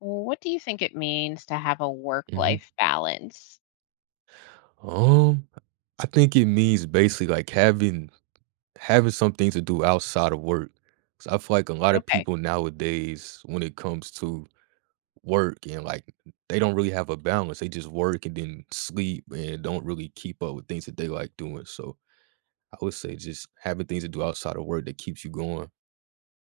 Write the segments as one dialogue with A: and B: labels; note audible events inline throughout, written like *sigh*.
A: What do you think it means to have a
B: Mhm.
A: work-life balance?
B: Um, I think it means basically like having having something to do outside of work. 'Cause I feel like a lot of
A: Okay.
B: people nowadays, when it comes to work and like they don't really have a balance. They just work and then sleep and don't really keep up with things that they like doing. So I would say just having things to do outside of work that keeps you going.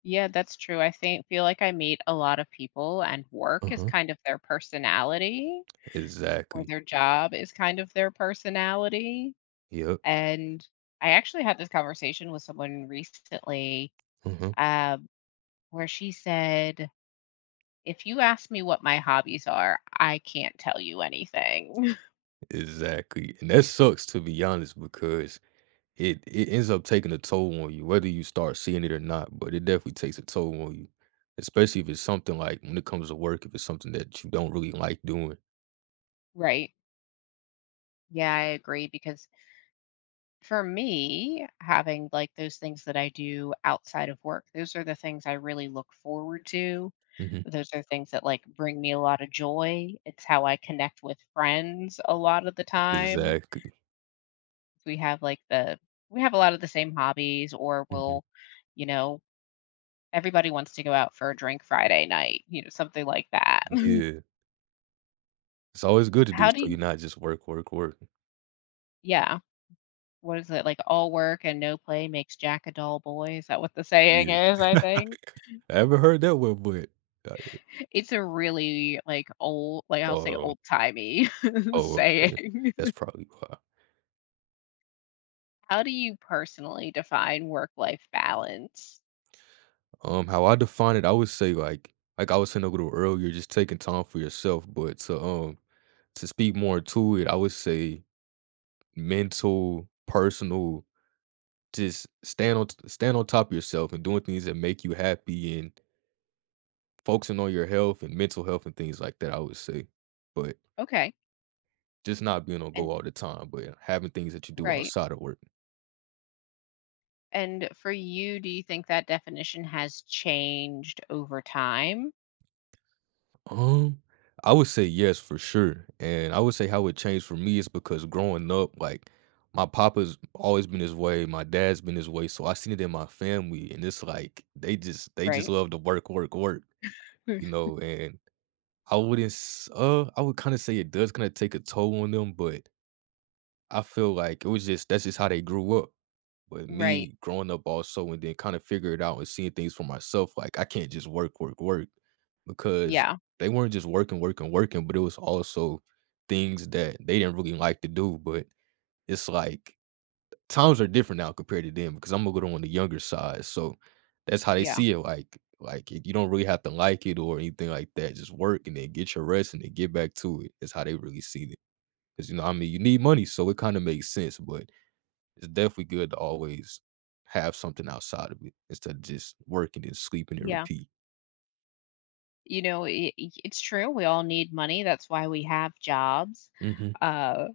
A: Yeah, that's true. I think feel like I meet a lot of people and work is
B: Uh-huh.
A: kind of their personality or
B: Exactly.
A: their job is kind of their personality.
B: Yep.
A: And I actually had this conversation with someone recently,
B: Uh-huh.
A: uh, where she said, if you ask me what my hobbies are, I can't tell you anything. *laughs*
B: Exactly. And that sucks to be honest because it ends up taking a toll on you, whether you start seeing it or not, but it definitely takes a toll on you, especially if it's something like when it comes to work, if it's something that you don't really like doing.
A: Right. Yeah, I agree because for me, having like those things that I do outside of work, those are the things I really look forward to.
B: Mhm.
A: Those are things that like bring me a lot of joy. It's how I connect with friends a lot of the time.
B: Exactly.
A: We have like the we have a lot of the same hobbies, or
B: Mhm.
A: you know, everybody wants to go out for a drink Friday night, something like that. *laughs*
B: Yeah. It's always good to do
A: How do
B: so you're
A: you
B: not just work, work, work.
A: Yeah. What is it like all work and no play makes Jack a dull boy? Is that what the saying
B: Yeah.
A: is,
B: *laughs*
A: I
B: I
A: think?
B: haven't heard that one, but like,
A: It's a really, like, old, like, I'll say
B: oh,
A: old-timey *laughs*
B: oh, okay.
A: saying.
B: That's probably why.
A: How do you personally define work-life balance?
B: How I define it, I would say like I was saying a little earlier, just taking time for yourself, but to speak more to it, I would say mental, personal, just stand on stand on top of yourself and doing things that make you happy and focusing on your health and mental health and things like that, I would say. But
A: Okay,
B: just not being on go
A: and
B: all the time, but having things that you do
A: right,
B: outside of work.
A: and for you, do you think that definition has changed over time?
B: Um, I would say yes for sure. And I would say how it changed for me is because growing up, like my papa's always been his way, my dad's been his way. So I seen it in my family. And it's like they just
A: Right?
B: love to work, work, work,
A: Mm.
B: you know, and I wouldn't s I would kinda say it does kinda take a toll on them, but I feel like it was just that's just how they grew up. But
A: Right.
B: me growing up also and then kinda figure it out and seeing things for myself, like, I can't just work, work, work because
A: Yeah,
B: they weren't just working, working, working, but it was also things that they didn't really like to do, but it's like times are different now compared to then because I'm a little on the younger side. So that's how they
A: yeah,
B: see it. Like, you don't really have to like it or anything like that. Just work and then get your rest and then get back to it. Is how they really see it. Because you know, I mean, you need money, so it kind of makes sense. But it's definitely good to always have something outside of it instead of just working and sleeping and
A: yeah.
B: repeat.
A: I it's true, we all need money, that's why we have jobs,
B: Hmm.
A: uh,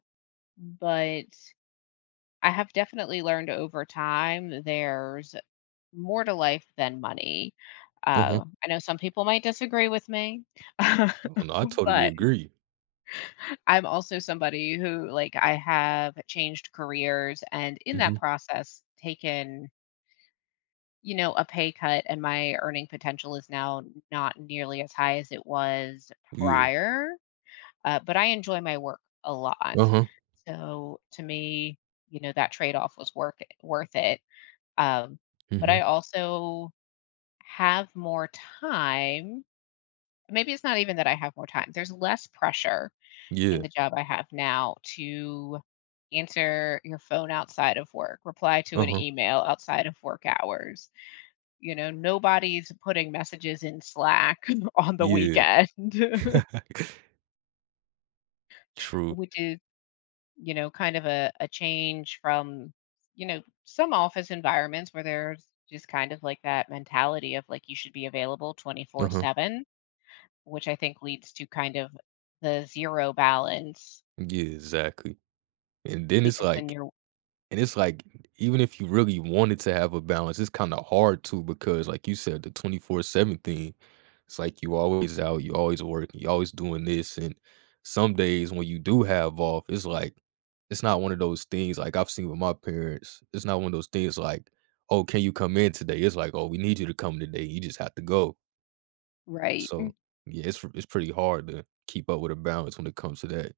A: but I have definitely learned over time there's more to life than money.
B: Uh-huh.
A: I know some people might disagree with me, *laughs*
B: Oh, no, I totally
A: but
B: agree.
A: I'm also somebody who, like, I have changed careers and in
B: Hmm.
A: that process taken, a pay cut, and my earning potential is now not nearly as high as it was
B: Yeah.
A: prior. But I enjoy my work a lot.
B: Uh-huh.
A: So to me, that trade off was worth it, worth it. Um, but
B: Hmm.
A: I also have more time. Maybe it's not even that I have more time. There's less pressure in
B: Yeah.
A: the job I have now to answer your phone outside of work, reply to an
B: Uh-huh.
A: email outside of work hours. Nobody's putting messages in Slack *laughs* on the
B: Yeah.
A: weekend, *laughs*
B: *laughs* True.
A: which is, kind of a change from, some office environments where there's just kind of like that mentality of like you should be available 24
B: Uh-huh.
A: 7, which I think leads to kind of the zero balance
B: Yeah, exactly. And then it's
A: because then
B: like
A: you're
B: and it's like, even if you really wanted to have a balance, it's kinda hard to because, like you said, the 24/7 thing, it's like you always out, you always working, you always doing this, and some days when you do have off, it's like it's not one of those things like I've seen with my parents, it's not one of those things like, "Oh, can you come in today?" It's like, "Oh, we need you to come today, you just have to go."
A: right.
B: So, yeah, it's pretty hard to keep up with a balance when it comes to that.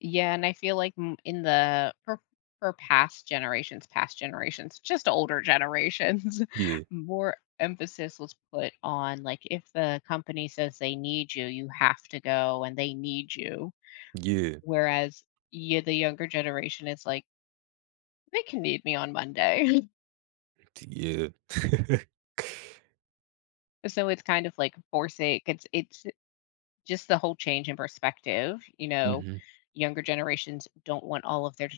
A: Yeah, and I feel like m- in the for past generations, just older generations,
B: Yeah,
A: *laughs* more emphasis was put on like if the company says they need you, you have to go and they need you.
B: yeah,
A: Whereas, yeah, the younger generation is like they can need me on Monday.
B: yeah. *laughs*
A: *laughs* So it's kind of like forcing it's just the whole change in perspective, you know.
B: Mhm.
A: Younger generations don't want all of their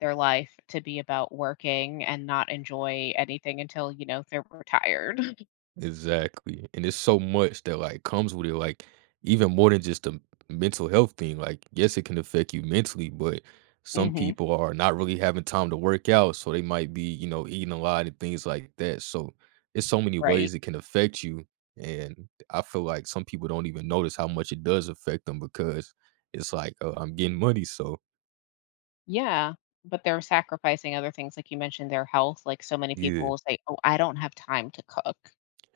A: their life to be about working and not enjoy anything until they're retired. *laughs*
B: Exactly, and it's so much that, like, comes with it, like, even more than just the mental health thing, like, yes, it can affect you mentally, but some
A: Mhm.
B: people are not really having time to work out, so they might be, you know, eating a lot and things like that, so it's so many ways
A: Right?
B: it can affect you, and I feel like some people don't even notice how much it does affect them because it's like, "Oh, I'm getting money, so"
A: Yeah, but they're sacrificing other things, like you mentioned, their health, like, so many people
B: Yeah,
A: will say, "Oh, I don't have time to cook."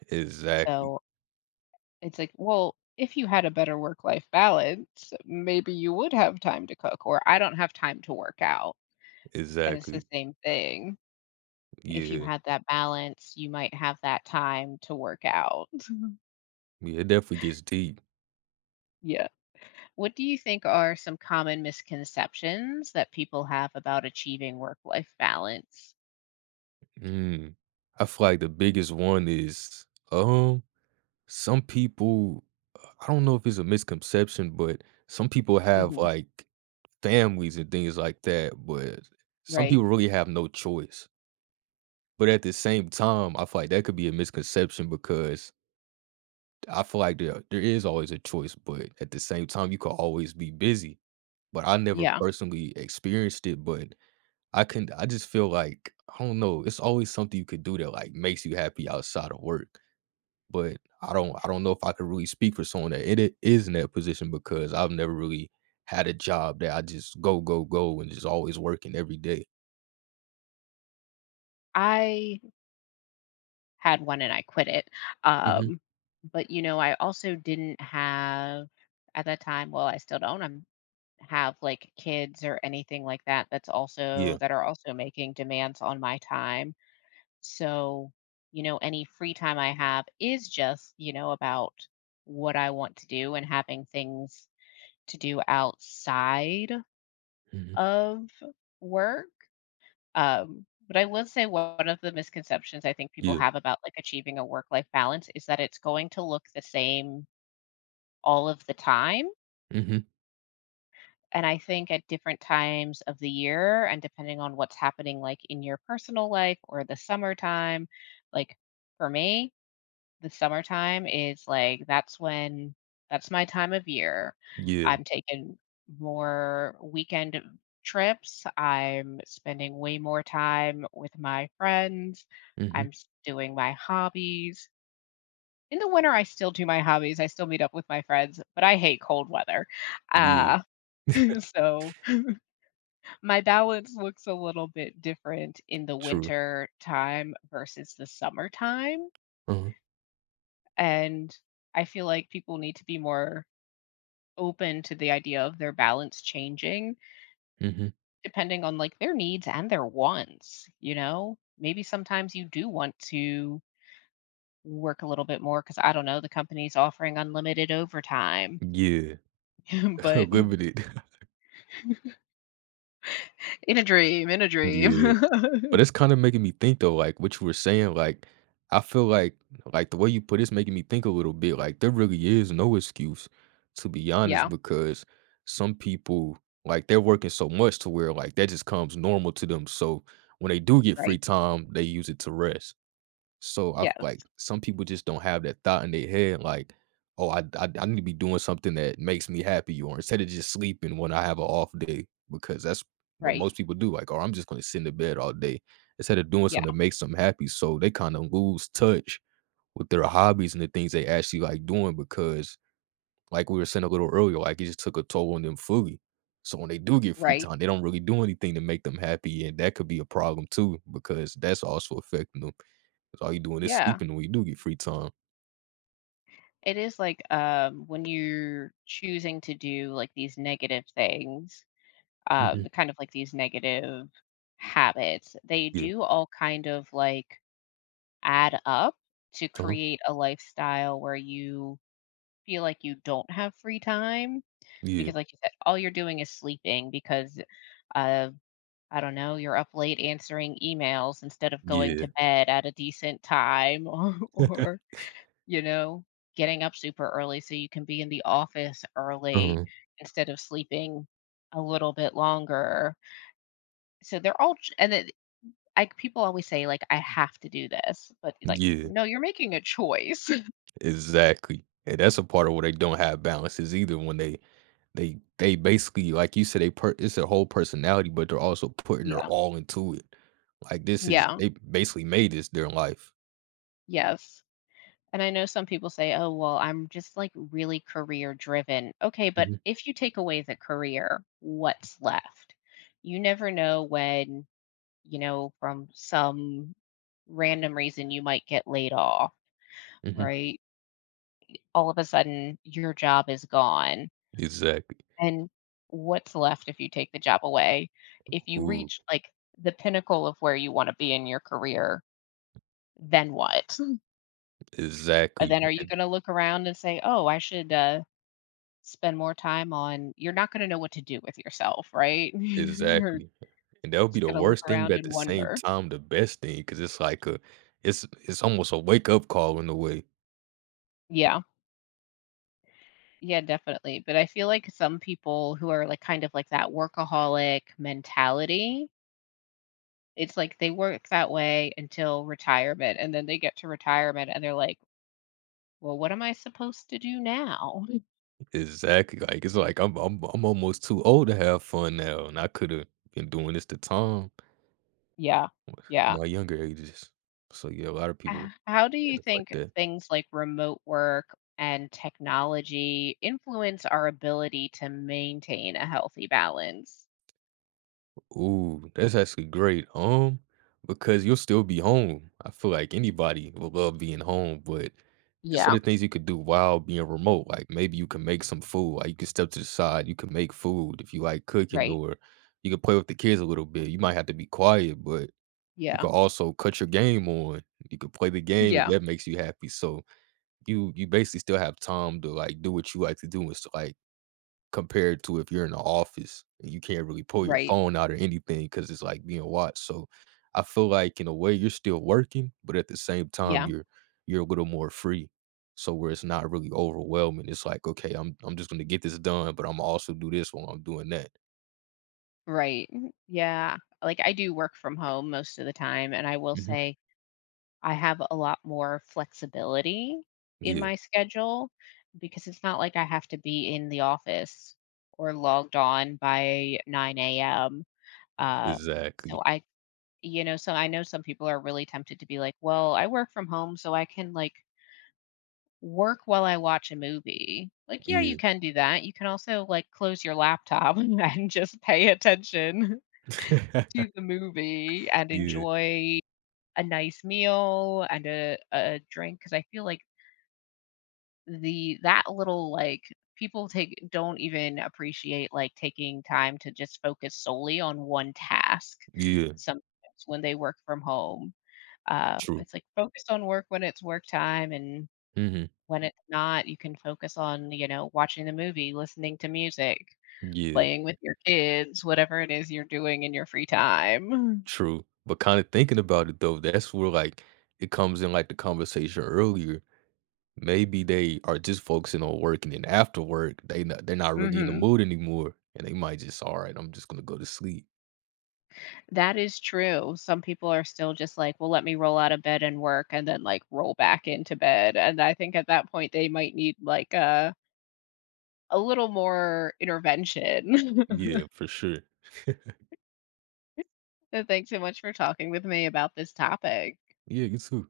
B: exactly,
A: So, it's like, well, if you had a better work-life balance, maybe you would have time to cook, or "I don't have time to work out," and it's the
B: exactly,
A: same thing. If you
B: yeah,
A: had that balance, you might have that time to work out. *laughs*
B: yeah, it definitely gets deep.
A: Yeah. What do you think are some common misconceptions that people have about achieving work-life balance?
B: Mm. I feel like the biggest one is, um, some people I don't know if it's a misconception, but some people have,
A: Mhm.
B: like, families and things like that, but some
A: Right.
B: people really have no choice. But at the same time, I feel like that could be a misconception because I feel like there is always a choice, but at the same time, you could always be busy. But I never
A: Yeah.
B: personally experienced it, but I can. I just feel like, I don't know, it's always something you could do that, like, makes you happy outside of work, but I don't know if I could really speak for someone that it I is in that position because I've never really had a job that I just go, go, go, and just always working every day.
A: I had one and I quit it.
B: Mhm.
A: Um, but I also didn't have at that time, well, I still don't, I'm have like kids or anything like that
B: Yeah.
A: that are also making demands on my time. So, any free time I have is just, about what I want to do and having things to do outside
B: Mhm.
A: of work. But I will say one of the misconceptions I think people
B: Yeah.
A: have about like achieving a work life balance is that it's going to look the same all of the time.
B: Mhm.
A: And I think at different times of the year and depending on what's happening like in your personal life or the summertime, like for me, The summertime is, like that's when that's my time of year.
B: Yeah.
A: I'm taking more weekend trips, I'm spending way more time with my friends,
B: Mhm.
A: I'm s doing my hobbies. In the winter, I still do my hobbies, I still meet up with my friends, but I hate cold weather.
B: Yeah.
A: Uh, *laughs* so my balance looks a little bit different in the
B: True.
A: winter time versus the summertime,
B: Uh-huh.
A: and I feel like people need to be more open to the idea of their balance changing
B: Mhm.
A: depending on like their needs and their wants, you know? Maybe sometimes you do want to work a little bit more because I don't know, the company's offering unlimited overtime,
B: Yeah.
A: *laughs*
B: *laughs*
A: but *laughs*
B: Limited. *laughs*
A: in a dream, in a dream.
B: Yeah. But
A: *laughs*
B: it's kinda making me think though, like, what you were saying, like, I feel like the way you put it's making me think a little bit, like, there really is no excuse, to be honest,
A: Yeah,
B: because some people, like, they're working so much to where, like, that just comes normal to them, so when they do get free
A: right.
B: time, they use it to rest. So I feel
A: Yes,
B: like some people just don't have that thought in their head, like, "Oh, I need to be doing something that makes me happy," or instead of just sleeping when I have an off day, because that's what
A: right.
B: most people do. Like, "Oh, I'm just going to sit in the bed all day," instead of doing
A: Yeah,
B: something that makes them happy. So they kind of lose touch with their hobbies and the things they actually like doing, because like we were saying a little earlier, like it just took a toll on them fully. So when they do get free
A: right.
B: time, they don't really do anything to make them happy, and that could be a problem too, because that's also affecting them. 'Cause all you doing is
A: Yeah.
B: sleeping when you do get free time.
A: It is like when you're choosing to do like these negative things,
B: Mhm.
A: kind of like these negative habits, they
B: Yeah.
A: do all kind of like add up to
B: Uh-huh.
A: create a lifestyle where you feel like you don't have free time
B: Yeah.
A: because, like you said, all you're doing is sleeping because of, I don't know, you're up late answering emails instead of going
B: Yeah.
A: to bed at a decent time *laughs* or
B: *laughs*
A: you know, getting up super early so you can be in the office early
B: Uh-huh.
A: instead of sleeping a little bit longer. So they're all ch- and it, I People always say, like, "I have to do this," but, like,
B: Yeah.
A: no, you're making a choice. *laughs*
B: Exactly. And that's a part of where they don't have balance is either when they basically, like you said, they per it's their whole personality, but they're also putting their
A: Yeah.
B: all into it. Like, this is
A: Yeah.
B: they basically made this their life.
A: Yes. And I know some people say, "Oh, well, I'm just, like, really career driven." Okay, but
B: Mhm. Mhm.
A: if you take away the career, what's left? You never know when, from some random reason you might get laid off,
B: Mhm.
A: right? All of a sudden, your job is gone.
B: Exactly.
A: And what's left if you take the job away? If you
B: Ooh,
A: reach, like, the pinnacle of where you wanna be in your career, then what?
B: exactly.
A: Then are you gonna look around and say, "Oh, I should, spend more time on" you're not gonna know what to do with yourself, right? *laughs* You're
B: Exactly, and that would be
A: just
B: the
A: gonna look
B: worst thing, but
A: around
B: at
A: and
B: the same
A: wonder.
B: time, the best thing, because it's like a it's almost a wake-up call in a way.
A: Yeah. Yeah, definitely, but I feel like some people who are, like, kind of like that workaholic mentality, it's like they work that way until retirement, and then they get to retirement, and they're like, well, what am I supposed to do now? *laughs*
B: Exactly, like, it's like, I'm almost too old to have fun now, and I coulda been doing this to time
A: Yeah.
B: in
A: Yeah.
B: my younger ages. So, yeah, a lot of people
A: H- How do you
B: end up like
A: think
B: that.
A: things like remote work and technology influence our ability to maintain a healthy balance?
B: Ooh, that's actually great, because you'll still be home. I feel like anybody will love being home, but And so
A: Yeah.
B: the things you could do while being remote, like, maybe you can make some food, like, you can step to the side, you can make food if you like cooking,
A: Right.
B: or you can play with the kids a little bit. You might have to be quiet, but you
A: Yeah.
B: can also cut your game on. You can play the game if
A: Yeah.
B: that makes you happy, so you basically still have time to, like, do what you like to do and s like compared to if you're in the office and you can't really pull your
A: Right.
B: phone out or anything because it's, like, being watched, so I feel like, in a way, you're still working, but at the same time,
A: Yeah.
B: you're a little more free, so where it's not really overwhelming, it's like, "Okay, I'm just gonna get this done, but I am also do this while I'm doing that."
A: Right. Mm, yeah. Like I do work from home most of the time. And I will
B: Mhm.
A: say, I have a lot more flexibility in
B: Yeah,
A: my schedule because it's not like I have to be in the office or logged on by 9 a.m. Uh,
B: exactly.
A: so I, so I know some people are really tempted to be like, well, I work from home, so I can like work while I watch a movie. Like, yeah,
B: Yeah.
A: you can do that. You can also like close your laptop *laughs* and just pay attention *laughs* to
B: *laughs*
A: the movie and
B: Yeah,
A: enjoy a nice meal and a drink because I feel like the that little like people take don't even appreciate like taking time to just focus solely on one task
B: yeah,
A: sometimes when they work from home.
B: true.
A: It's like focus on work when it's work time and
B: Mhm.
A: when it's not, you can focus on, watching the movie, listening to music,
B: Yeah,
A: playing with your kids, whatever it is you're doing in your free time.
B: true, but kinda thinking about it, though, that's where, like, it comes in, like, the conversation earlier Maybe they are just focusing on work, and then after work, they're not really in the
A: Mhm.
B: mood anymore, and they might just, "Alright, I'm just gonna go to sleep."
A: That is true. Some people are still just like, "Well, let me roll out of bed and work," and then, like, roll back into bed, and I think at that point, they might need, like, a little more intervention.
B: Yeah,
A: *laughs*
B: for sure.
A: But thanks so much for talking with me about this topic.
B: Yeah, you too.